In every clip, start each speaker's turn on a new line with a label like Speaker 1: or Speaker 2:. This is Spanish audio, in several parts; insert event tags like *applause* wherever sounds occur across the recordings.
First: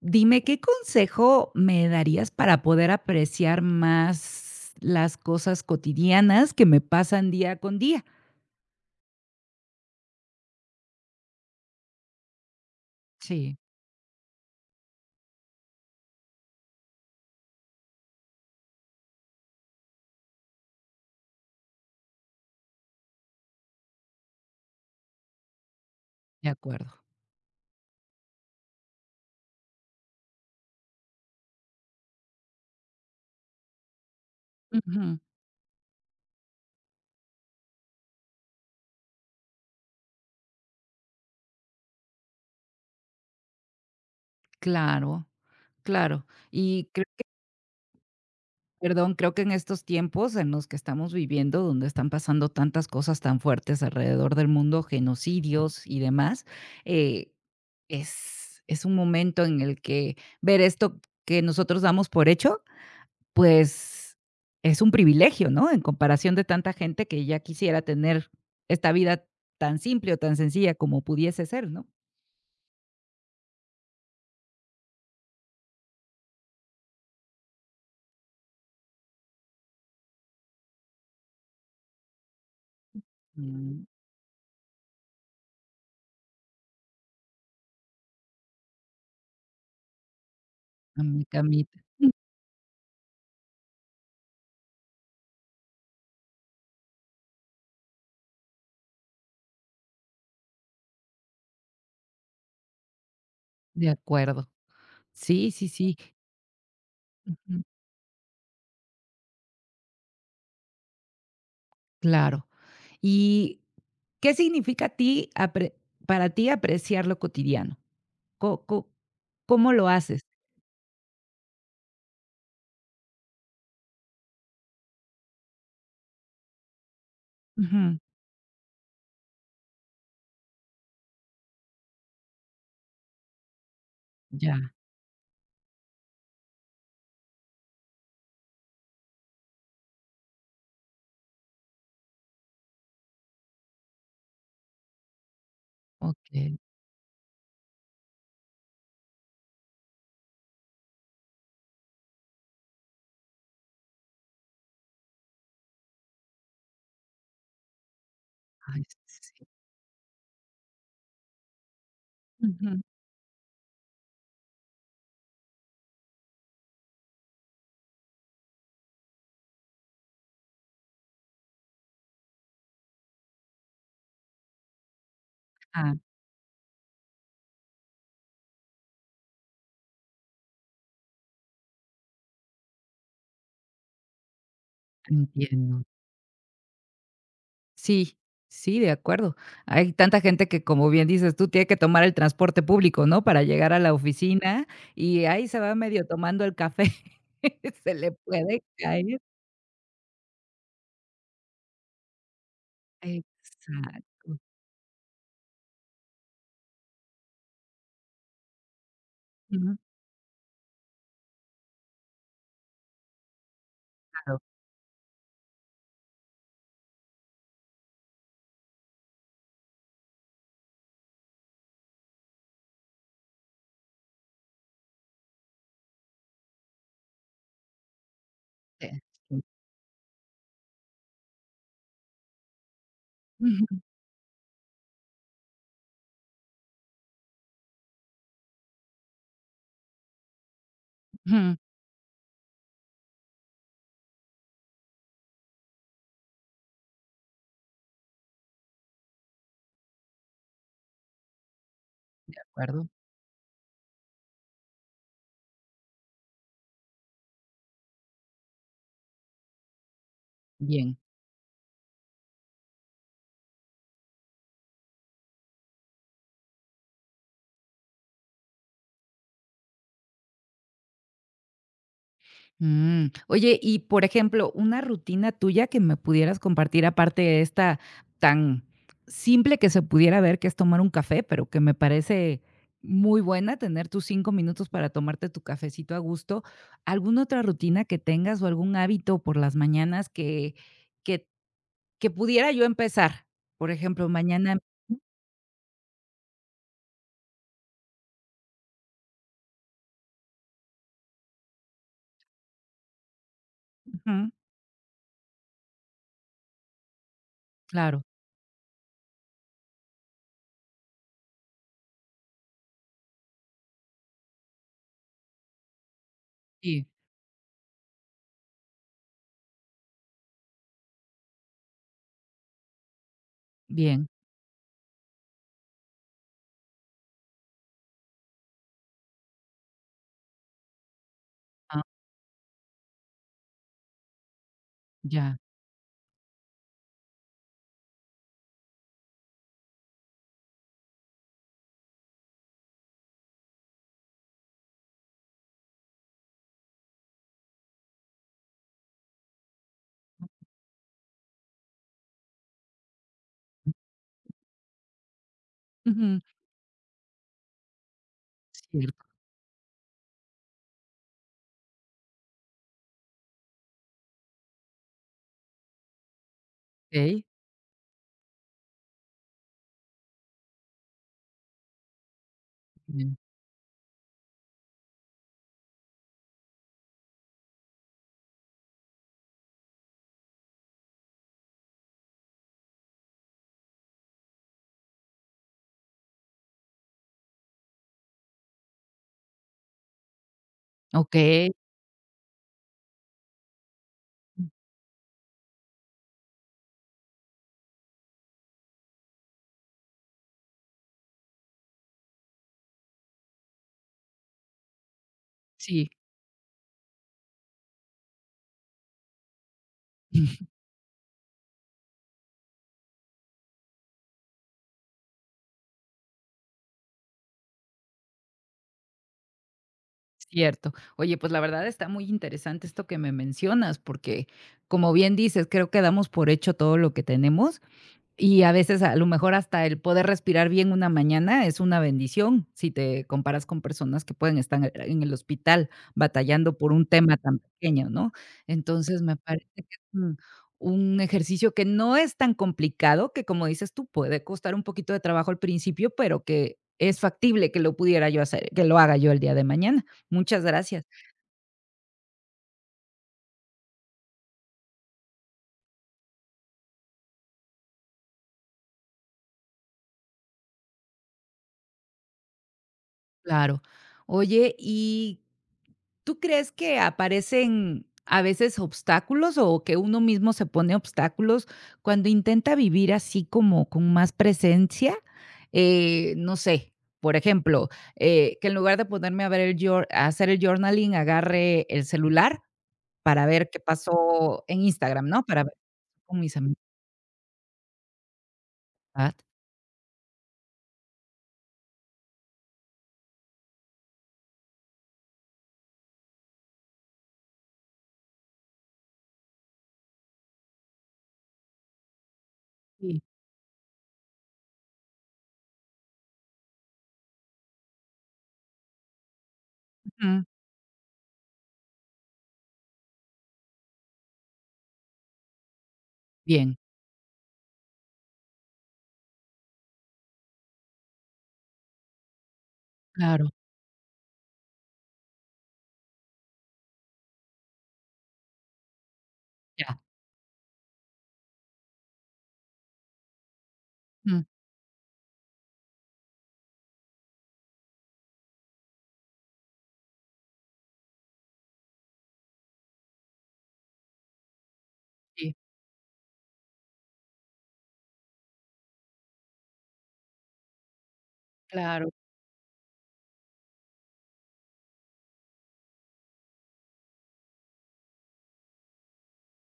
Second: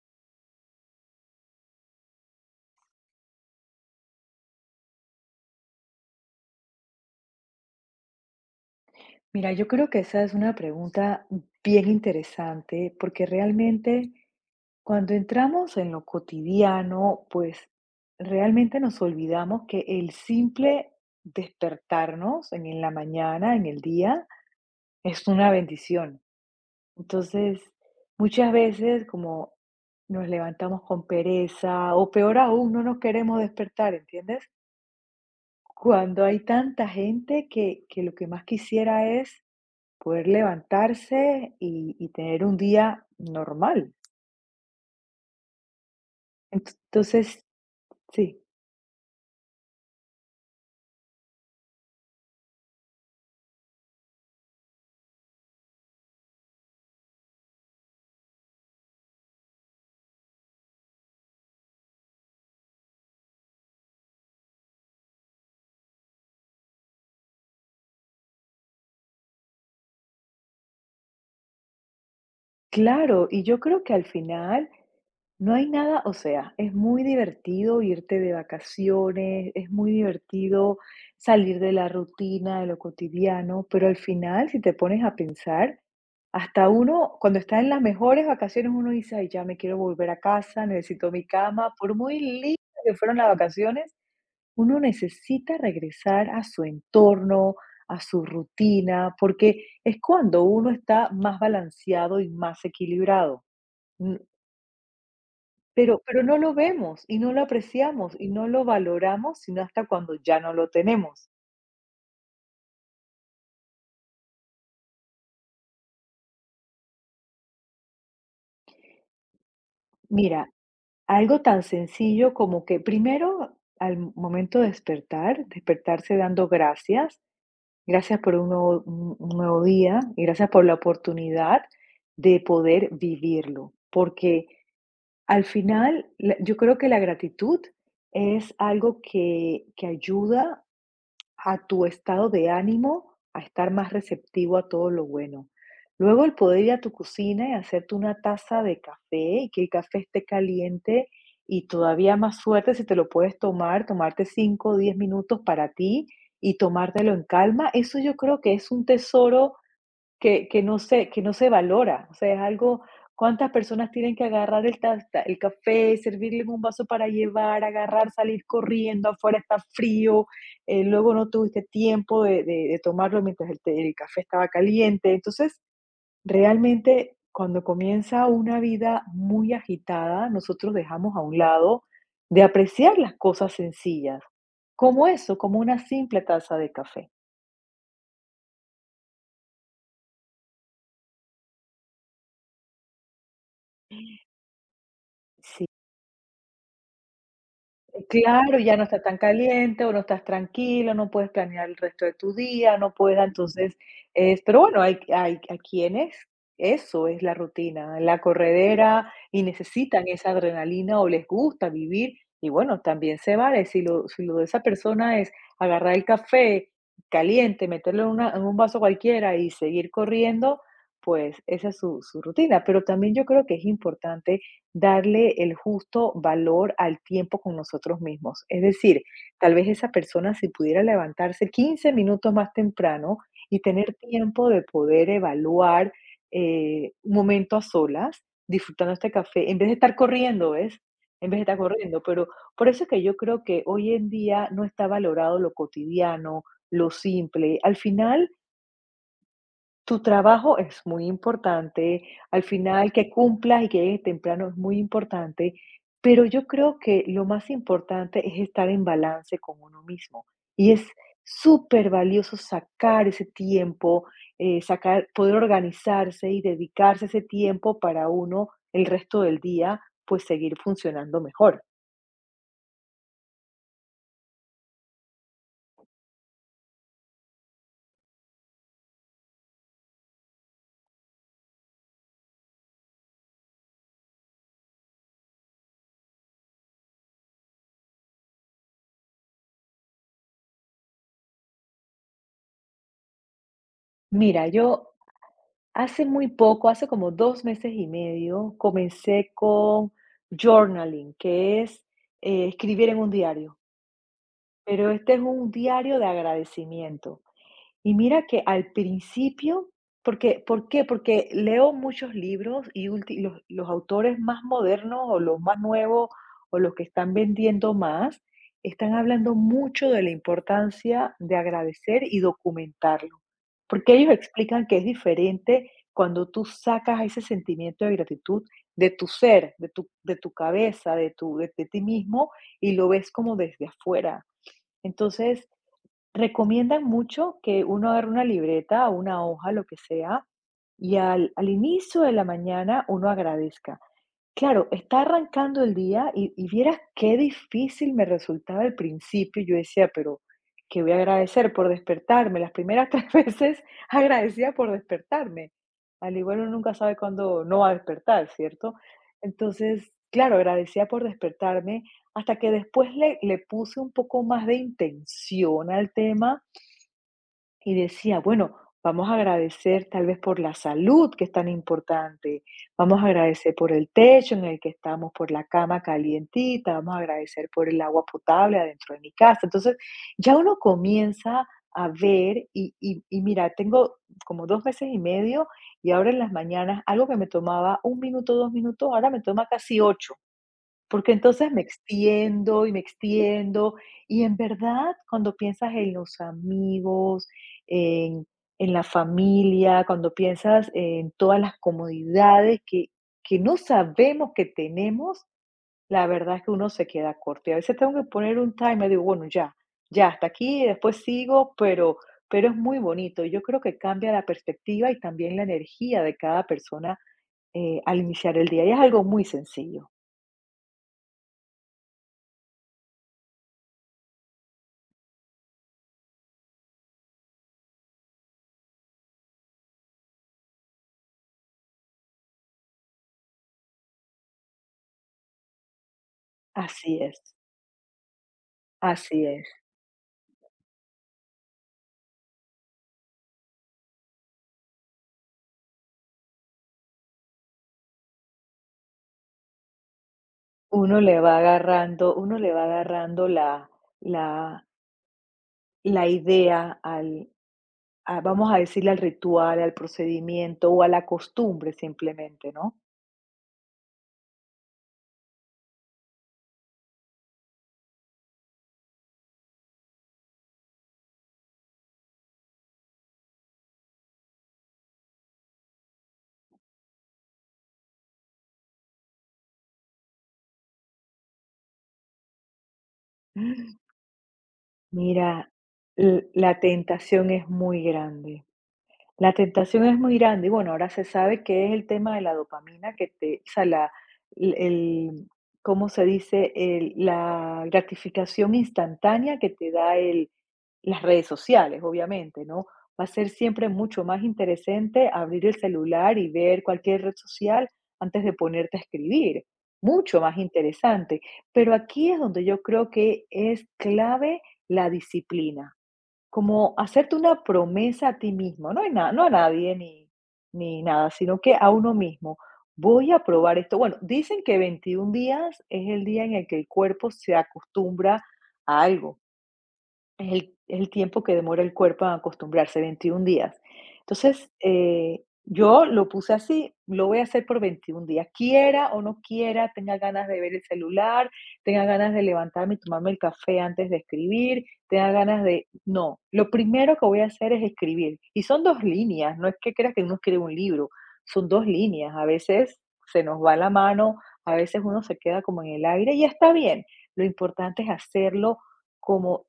Speaker 1: Dime, ¿qué consejo me darías para poder apreciar más las cosas cotidianas que me pasan día con día?
Speaker 2: Mira, yo creo que esa es una pregunta bien interesante, porque
Speaker 1: Sí,
Speaker 2: realmente cuando entramos en lo cotidiano, pues realmente nos olvidamos que el simple despertarnos en la mañana, en el día, es una bendición.
Speaker 1: de acuerdo.
Speaker 2: Entonces, muchas veces como nos levantamos con pereza o peor aún, no nos queremos despertar, ¿entiendes?
Speaker 1: Ujú,
Speaker 2: Cuando hay tanta gente que lo que más quisiera es poder levantarse y tener un día normal.
Speaker 1: claro, claro.
Speaker 2: Ent-
Speaker 1: Y creo que,
Speaker 2: Entonces, sí,
Speaker 1: perdón, creo que en estos tiempos en los que estamos viviendo, donde están pasando tantas cosas tan fuertes alrededor del mundo, genocidios y demás, eh, es un momento en el que ver esto que nosotros damos por hecho pues, es un privilegio, ¿no? En comparación de tanta gente que ya quisiera tener esta vida tan simple o tan sencilla como pudiese ser, ¿no?
Speaker 2: claro, y yo creo que al final no hay nada, o sea, es muy divertido irte de vacaciones, es muy divertido salir de la rutina, de lo cotidiano,
Speaker 1: Mm,
Speaker 2: pero al final, si te pones a pensar, hasta uno, cuando está en las mejores vacaciones, uno dice: "Ay, ya me quiero volver a casa,
Speaker 1: a
Speaker 2: necesito
Speaker 1: mi
Speaker 2: mi cama",
Speaker 1: camita,
Speaker 2: por muy lindas que fueron las vacaciones, uno necesita regresar a su entorno, a su rutina, porque es cuando uno está más balanceado y más equilibrado.
Speaker 1: de
Speaker 2: Mm.
Speaker 1: acuerdo. Sí, sí, sí.
Speaker 2: Pero no lo vemos y no lo
Speaker 1: Ujú,
Speaker 2: apreciamos y no lo valoramos sino hasta cuando ya no lo tenemos.
Speaker 1: claro. ¿Y qué significa a ti apre para ti apreciar lo cotidiano? ¿Co co cómo lo haces?
Speaker 2: Mira, algo tan sencillo como que primero al momento de despertar, despertarse dando gracias,
Speaker 1: Ujú.
Speaker 2: gracias por un nuevo día y gracias por la oportunidad de poder vivirlo, porque
Speaker 1: Ya,
Speaker 2: al final, yo creo que la gratitud es algo que ayuda a tu estado de ánimo a estar más receptivo a todo lo bueno. Luego el
Speaker 1: okey.
Speaker 2: poder ir a tu cocina y hacerte una taza de café y que el café esté caliente y todavía más suerte si te lo puedes tomar, tomarte 5 o 10 minutos para ti y tomártelo en calma, eso yo creo que es
Speaker 1: Ay,
Speaker 2: un
Speaker 1: sí.
Speaker 2: tesoro que no se valora. O sea, es
Speaker 1: Ujú.
Speaker 2: algo, ¿cuántas personas tienen que agarrar el café, servirle en un vaso para llevar, agarrar, salir corriendo, afuera está frío, luego no tuviste tiempo de tomarlo mientras el café estaba caliente? Entonces,
Speaker 1: Ah,
Speaker 2: realmente cuando comienza una vida muy agitada, nosotros dejamos a un lado de apreciar las cosas sencillas, como eso, como una
Speaker 1: entiendo.
Speaker 2: simple taza de café.
Speaker 1: Sí, sí, de acuerdo. Hay tanta gente que, como bien dices tú, tiene que tomar el transporte público, ¿no? Para llegar a la oficina y ahí se
Speaker 2: Sí.
Speaker 1: va medio tomando el café. *laughs* Se le
Speaker 2: Claro,
Speaker 1: puede
Speaker 2: ya no está
Speaker 1: caer.
Speaker 2: tan caliente o no estás tranquilo, no puedes planear el resto de tu día, no puedes, entonces,
Speaker 1: Exacto.
Speaker 2: es pero bueno, hay quienes eso es la rutina, la corredera y
Speaker 1: Ujú,
Speaker 2: necesitan esa adrenalina o les gusta vivir y bueno, también se vale, si lo
Speaker 1: claro.
Speaker 2: de esa persona es agarrar el café caliente, meterlo en un vaso cualquiera y seguir corriendo, pues esa es su rutina, pero también yo creo que es importante darle el justo valor al tiempo con nosotros mismos. Es
Speaker 1: eh,
Speaker 2: decir,
Speaker 1: Sí.
Speaker 2: tal vez esa persona si pudiera levantarse 15 minutos más temprano y
Speaker 1: Ujú,
Speaker 2: tener tiempo de poder evaluar, un momento a solas, disfrutando este café, en vez de estar corriendo, ¿ves? En vez de
Speaker 1: ujú.
Speaker 2: estar corriendo. Pero por eso es que yo creo que hoy en día no está valorado lo cotidiano, lo simple. Al final tu trabajo es muy importante,
Speaker 1: De
Speaker 2: al
Speaker 1: acuerdo.
Speaker 2: final que cumplas y que llegues temprano es muy importante, pero yo creo que lo más importante es estar en balance con uno mismo y es
Speaker 1: Bien.
Speaker 2: súper valioso sacar ese tiempo, sacar, poder organizarse y dedicarse ese tiempo para uno el resto del día, pues seguir funcionando mejor.
Speaker 1: Mm, oye, y por ejemplo, una rutina tuya que me pudieras compartir, aparte de esta tan simple que se pudiera ver, que es tomar un café, pero que me parece muy buena tener tus 5 minutos para tomarte tu cafecito a gusto. ¿Alguna otra rutina que tengas o algún hábito por las mañanas que, que pudiera yo empezar? Por ejemplo,
Speaker 2: Mira,
Speaker 1: mañana.
Speaker 2: yo hace muy poco, hace como 2 meses y medio, comencé con journaling, que es, escribir en un diario,
Speaker 1: Ujú,
Speaker 2: pero este es un diario de agradecimiento. Y
Speaker 1: claro,
Speaker 2: mira que al principio, porque, ¿por qué? Porque leo muchos libros y los autores más modernos o los más nuevos o los que
Speaker 1: sí,
Speaker 2: están vendiendo más, están hablando mucho de la importancia de agradecer y documentarlo. Porque
Speaker 1: bien.
Speaker 2: ellos explican que es diferente cuando tú sacas ese sentimiento de gratitud de tu ser, de tu cabeza, de, tu, de ti
Speaker 1: Ah,
Speaker 2: mismo y lo ves como desde afuera.
Speaker 1: ya.
Speaker 2: Entonces, recomiendan mucho que uno agarre una libreta o una hoja, lo que sea, y al inicio de la mañana uno agradezca. Claro, está arrancando el día y vieras qué difícil me resultaba al principio. Yo decía, pero qué voy a agradecer por despertarme. Las primeras *laughs* tres veces agradecía por despertarme. Al
Speaker 1: Ujú,
Speaker 2: igual uno nunca sabe cuándo no va a despertar, ¿cierto?
Speaker 1: cierto.
Speaker 2: Entonces, claro, agradecía por despertarme hasta que después le puse un poco más de intención al tema
Speaker 1: Ok,
Speaker 2: y decía, bueno, vamos a agradecer tal vez por la salud que es tan importante, vamos a
Speaker 1: bien.
Speaker 2: agradecer por el techo en el que estamos, por la cama calientita, vamos a agradecer por el agua potable adentro de mi casa. Entonces, ya uno comienza a ver y mira, tengo como 2 meses y medio y ahora en las mañanas algo que me tomaba un minuto, 2 minutos, ahora me toma casi ocho. Porque
Speaker 1: Ok,
Speaker 2: entonces me extiendo, y en verdad, cuando piensas en los amigos, en en la familia, cuando piensas en todas las comodidades que no sabemos que tenemos,
Speaker 1: sí.
Speaker 2: la verdad es que uno se queda corto. Y a veces tengo que poner un timer, digo, bueno, ya, ya hasta aquí, después sigo, pero es muy bonito. Yo creo que cambia la perspectiva y también la energía de cada persona, al iniciar el día, y es algo muy sencillo.
Speaker 1: Cierto. Oye, pues la verdad está muy interesante esto que me mencionas, porque como bien dices, creo que damos por hecho todo lo que tenemos y a veces, a lo mejor, hasta el poder respirar bien una mañana es una bendición, si te comparas con personas que pueden estar en el hospital batallando por un
Speaker 2: Así
Speaker 1: tema
Speaker 2: es.
Speaker 1: tan pequeño, ¿no? Entonces, me
Speaker 2: Así es.
Speaker 1: parece que es un ejercicio que no es tan complicado, que como dices tú, puede costar un poquito de trabajo al principio, pero que es factible que lo pudiera yo hacer, que lo haga yo el día de mañana. Muchas gracias.
Speaker 2: Uno le va agarrando la la idea al a vamos a decirle al ritual, al procedimiento o a la costumbre simplemente, ¿no?
Speaker 1: Claro. Oye, y ¿tú crees que aparecen a veces obstáculos o que uno mismo se pone obstáculos cuando intenta vivir así como con más presencia? No sé, por ejemplo, que en lugar de ponerme a ver el a hacer el journaling, agarre el celular para ver qué pasó en Instagram, ¿no? Para
Speaker 2: Mira,
Speaker 1: ver con
Speaker 2: l
Speaker 1: mis amigos.
Speaker 2: la tentación es muy grande. La tentación es muy grande y bueno, ahora se sabe que es el tema de la dopamina que te, o sea, la, el, el- ¿cómo se dice? La gratificación instantánea que te da las redes sociales, obviamente, ¿no?
Speaker 1: Sí.
Speaker 2: Va a ser siempre mucho más interesante abrir el celular y ver cualquier red social antes de ponerte a escribir. Mucho
Speaker 1: Ujú,
Speaker 2: más interesante. Pero aquí es donde yo creo que es clave la disciplina.
Speaker 1: bien,
Speaker 2: Como hacerte una promesa a ti mismo, no hay nada, no a nadie ni nada, sino que a uno mismo. Voy a
Speaker 1: claro,
Speaker 2: probar esto. Bueno, dicen que 21 días es el día en el que el cuerpo se acostumbra a algo.
Speaker 1: ya.
Speaker 2: Es el tiempo que demora el cuerpo a acostumbrarse, 21 días.
Speaker 1: Ujú,
Speaker 2: Entonces, yo lo puse así, lo voy a hacer por 21 días, quiera o no quiera, tenga ganas de ver el celular, tenga ganas de levantarme y tomarme el café antes de escribir, tenga
Speaker 1: sí,
Speaker 2: ganas de no, lo primero que voy a hacer es escribir. Y son 2 líneas, no es que creas que uno escribe un libro, son 2
Speaker 1: claro,
Speaker 2: líneas. A veces se nos va la mano, a veces uno se queda como en el aire y está bien. Lo importante es hacerlo como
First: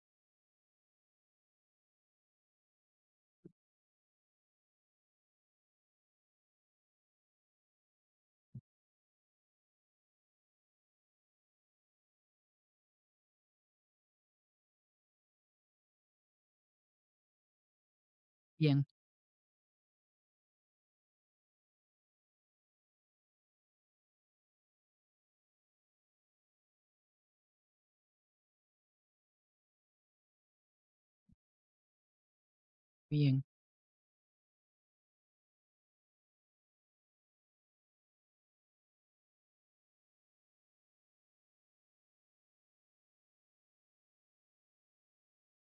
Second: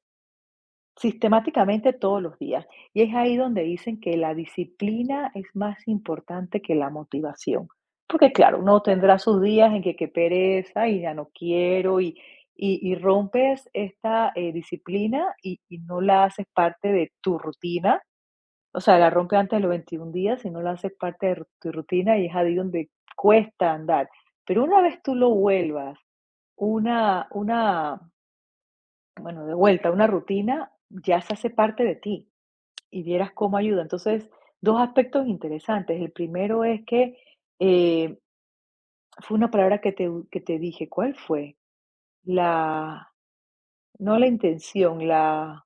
Speaker 2: sistemáticamente todos los días. Y es ahí donde dicen que la disciplina es más importante que la motivación. Porque claro, uno tendrá sus días en que pereza y ya no quiero y rompes esta, disciplina y no la haces parte de tu rutina. O
Speaker 1: bien,
Speaker 2: sea, la rompes antes de los 21 días y no la haces parte de tu rutina y es ahí donde cuesta andar. Pero una vez tú lo vuelvas, una, una, bueno, de vuelta, una rutina ya se hace parte de ti. Y vieras
Speaker 1: bien.
Speaker 2: cómo ayuda. Entonces, 2 aspectos interesantes. El primero es que, eh, fue una palabra que te dije, ¿cuál fue? La No la intención, la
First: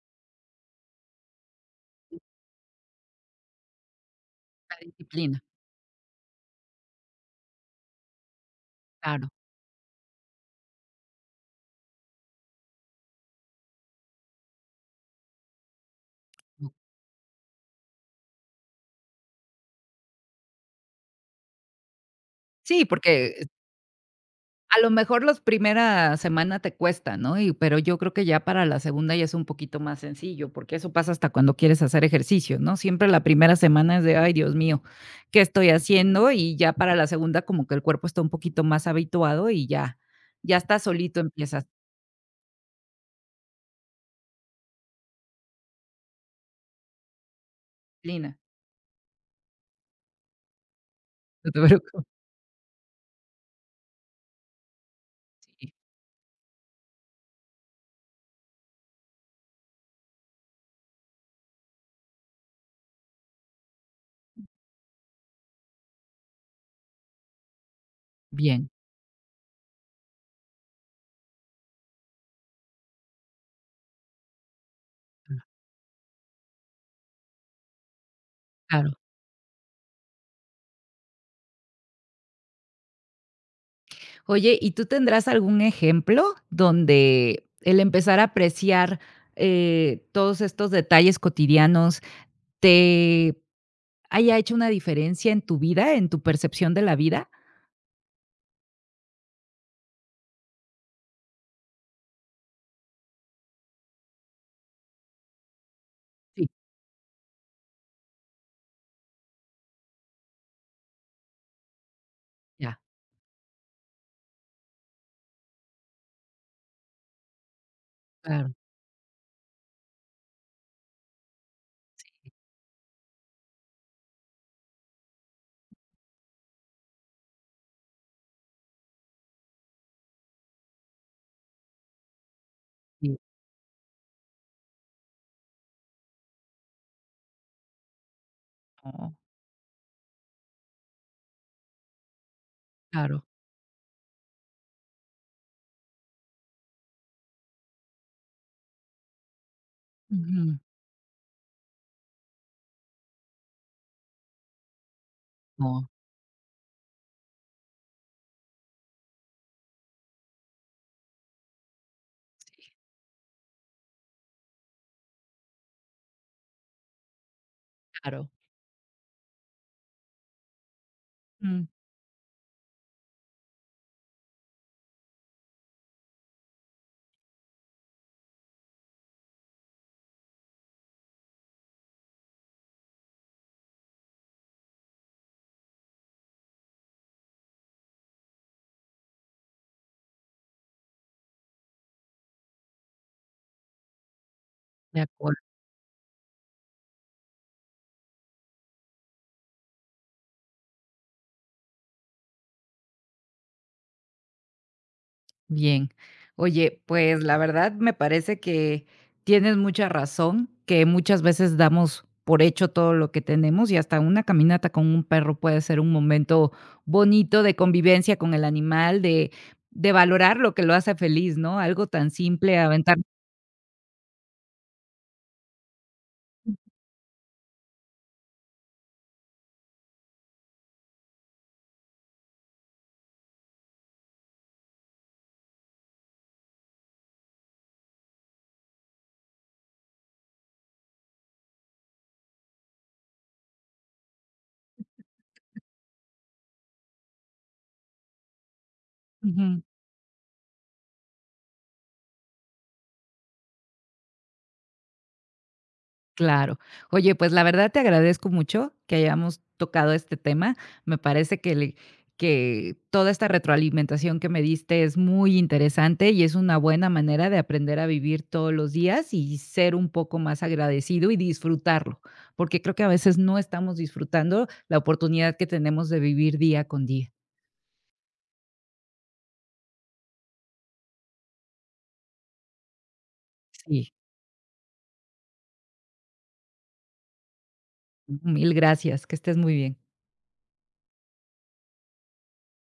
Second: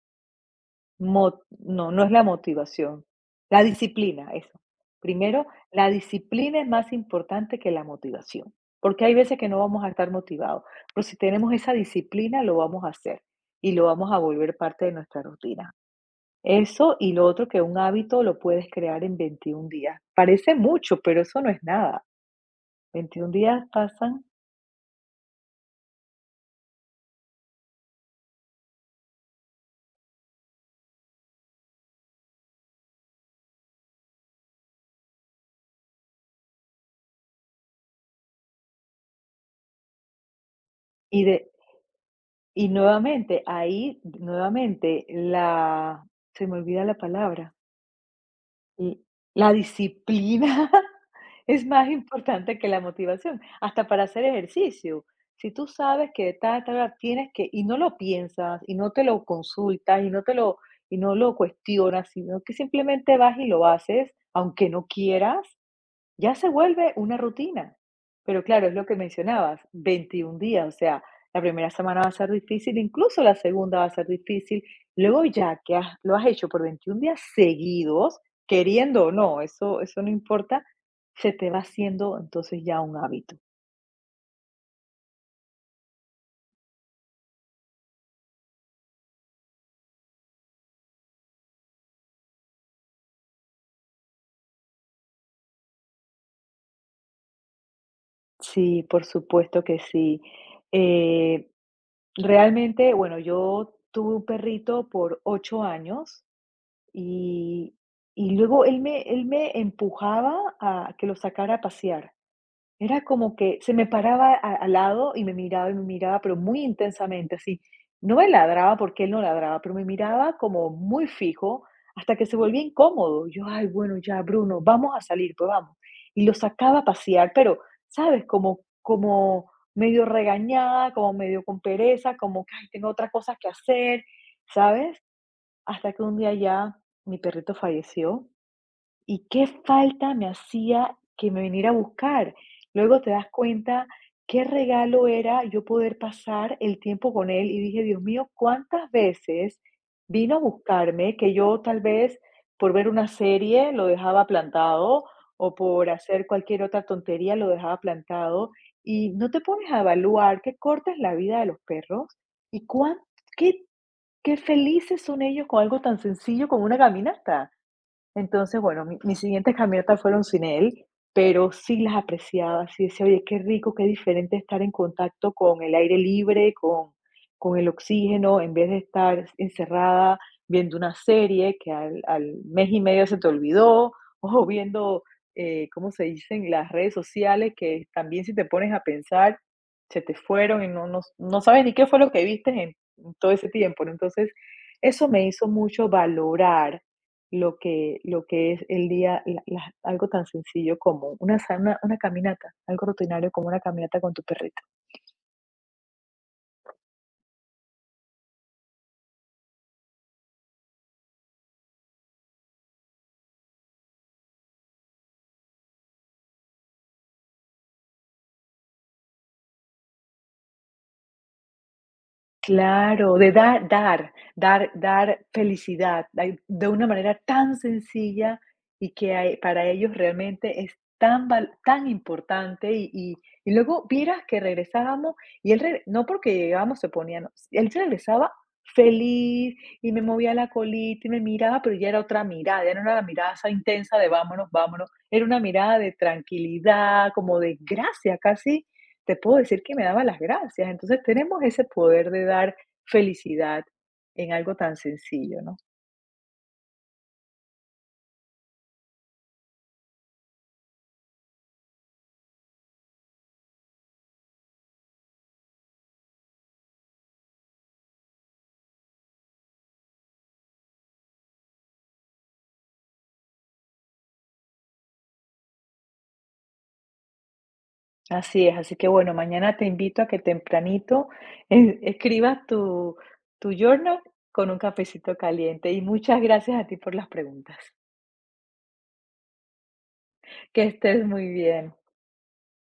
Speaker 2: mo no, no es la motivación, la disciplina, eso.
Speaker 1: La disciplina,
Speaker 2: Primero, la disciplina es más importante que la motivación, porque hay
Speaker 1: claro.
Speaker 2: veces que no vamos a estar motivados, pero si tenemos esa disciplina, lo vamos a hacer y lo vamos a volver parte de nuestra rutina. Eso y lo otro que un hábito lo puedes crear en 21 días. Parece mucho, pero eso no es nada.
Speaker 1: Sí,
Speaker 2: veintiún
Speaker 1: porque
Speaker 2: días pasan
Speaker 1: a lo mejor los primera semana te cuesta, ¿no? Y pero yo creo que ya para la segunda ya es un poquito más sencillo, porque eso pasa hasta cuando quieres hacer ejercicio, ¿no? Siempre la primera semana es de: "Ay, Dios mío, ¿qué estoy haciendo?". Y ya para la segunda como que el cuerpo está un poquito más habituado y ya, ya está solito
Speaker 2: y de
Speaker 1: empiezas
Speaker 2: y nuevamente ahí, nuevamente la, se me olvida la palabra.
Speaker 1: Lina.
Speaker 2: L la disciplina *laughs*
Speaker 1: No te
Speaker 2: es
Speaker 1: *laughs*
Speaker 2: más
Speaker 1: preocupes.
Speaker 2: importante que la motivación, hasta para hacer ejercicio. Si tú
Speaker 1: Sí,
Speaker 2: sabes que tienes que y no lo piensas, y no te lo consultas, y no lo cuestionas, sino que simplemente vas y lo haces, aunque no quieras, ya se vuelve una rutina. Pero claro,
Speaker 1: bien,
Speaker 2: es lo que mencionabas, 21 días, o sea, la primera semana va a ser difícil, incluso la segunda va a ser difícil. Luego ya que lo has hecho por 21 días seguidos,
Speaker 1: claro.
Speaker 2: queriendo o no, eso no importa, se te va haciendo entonces ya un hábito.
Speaker 1: Oye, ¿y tú tendrás algún ejemplo donde el empezar a apreciar, todos estos detalles cotidianos te haya hecho una diferencia en tu vida, en tu percepción de la vida?
Speaker 2: Sí, por supuesto que sí. Eh, Realmente, bueno, yo tuve un perrito por 8 años,
Speaker 1: Sí,
Speaker 2: Y, y luego él me empujaba a que lo sacara a pasear.
Speaker 1: ya,
Speaker 2: Era como que se me paraba al lado y me miraba, pero muy intensamente, así. No me
Speaker 1: claro,
Speaker 2: ladraba porque él no ladraba, pero me miraba como muy fijo hasta que se volvía incómodo. Yo, ay, bueno, ya, Bruno, vamos a salir, pues vamos. Y lo sacaba a pasear, pero, ¿sabes? Como medio regañada, como medio con pereza, como que "Ay, tengo otras
Speaker 1: sí,
Speaker 2: cosas que hacer, ¿sabes?". Hasta que un día ya mi perrito falleció
Speaker 1: no,
Speaker 2: y qué falta me hacía que me viniera a buscar. Luego te
Speaker 1: claro.
Speaker 2: das cuenta qué regalo era yo poder pasar el tiempo con él y dije, Dios mío, cuántas veces vino a
Speaker 1: Ujú.
Speaker 2: buscarme que yo tal vez por ver una serie lo dejaba plantado o
Speaker 1: No,
Speaker 2: por hacer cualquier otra tontería lo dejaba plantado y no te pones a evaluar qué corta es la vida de los perros y cuán, qué Qué felices son ellos con algo tan sencillo como una caminata.
Speaker 1: claro.
Speaker 2: Entonces, bueno, mi mis siguientes caminatas fueron sin él, pero
Speaker 1: Mm,
Speaker 2: sí las apreciaba, sí decía: "Oye, qué rico, qué diferente estar en contacto con el aire libre, con el oxígeno, en vez de estar encerrada viendo una serie que al mes y medio se te olvidó, o viendo, ¿cómo se dicen?, las redes sociales, que también si te pones a pensar, se te fueron y no sabes ni qué fue lo que viste en todo ese tiempo, ¿no? Entonces,
Speaker 1: de
Speaker 2: eso me
Speaker 1: acuerdo.
Speaker 2: hizo mucho valorar lo que es el día, algo tan sencillo como una caminata, algo rutinario como una caminata con tu perrito.
Speaker 1: Bien. Oye, pues, la verdad me parece que tienes mucha razón, que muchas veces damos por hecho todo lo que tenemos, y hasta una caminata con un perro puede ser un momento bonito de convivencia con el animal, de valorar lo que lo hace feliz, ¿no? Algo tan simple, aventar
Speaker 2: Claro, de dar felicidad, dai de una manera tan sencilla y que a e para ellos realmente es tan importante y luego vieras que regresábamos y él re no porque llegábamos se ponía, no, él se regresaba feliz y me movía la colita y me miraba, pero ya era otra mirada, ya no era la mirada esa intensa de vámonos, vámonos, era una mirada de tranquilidad, como de gracia, casi te puedo
Speaker 1: ujú.
Speaker 2: decir que me daba las gracias. Entonces tenemos ese poder de dar felicidad en algo tan sencillo, ¿no?
Speaker 1: Claro. Oye, pues la verdad te agradezco mucho que hayamos tocado este tema. Me parece que le- que toda esta retroalimentación que me diste es muy interesante y es una buena manera de aprender a vivir todos los días y ser un poco más agradecido y disfrutarlo, porque creo que a veces no estamos disfrutando la oportunidad que tenemos de vivir día con día.
Speaker 2: Así es, así que bueno, mañana te invito a que tempranito escribas tu
Speaker 1: Sí,
Speaker 2: journal con un cafecito caliente y muchas gracias a ti por las preguntas.
Speaker 1: mil gracias, que estés muy bien.
Speaker 2: Que estés muy bien.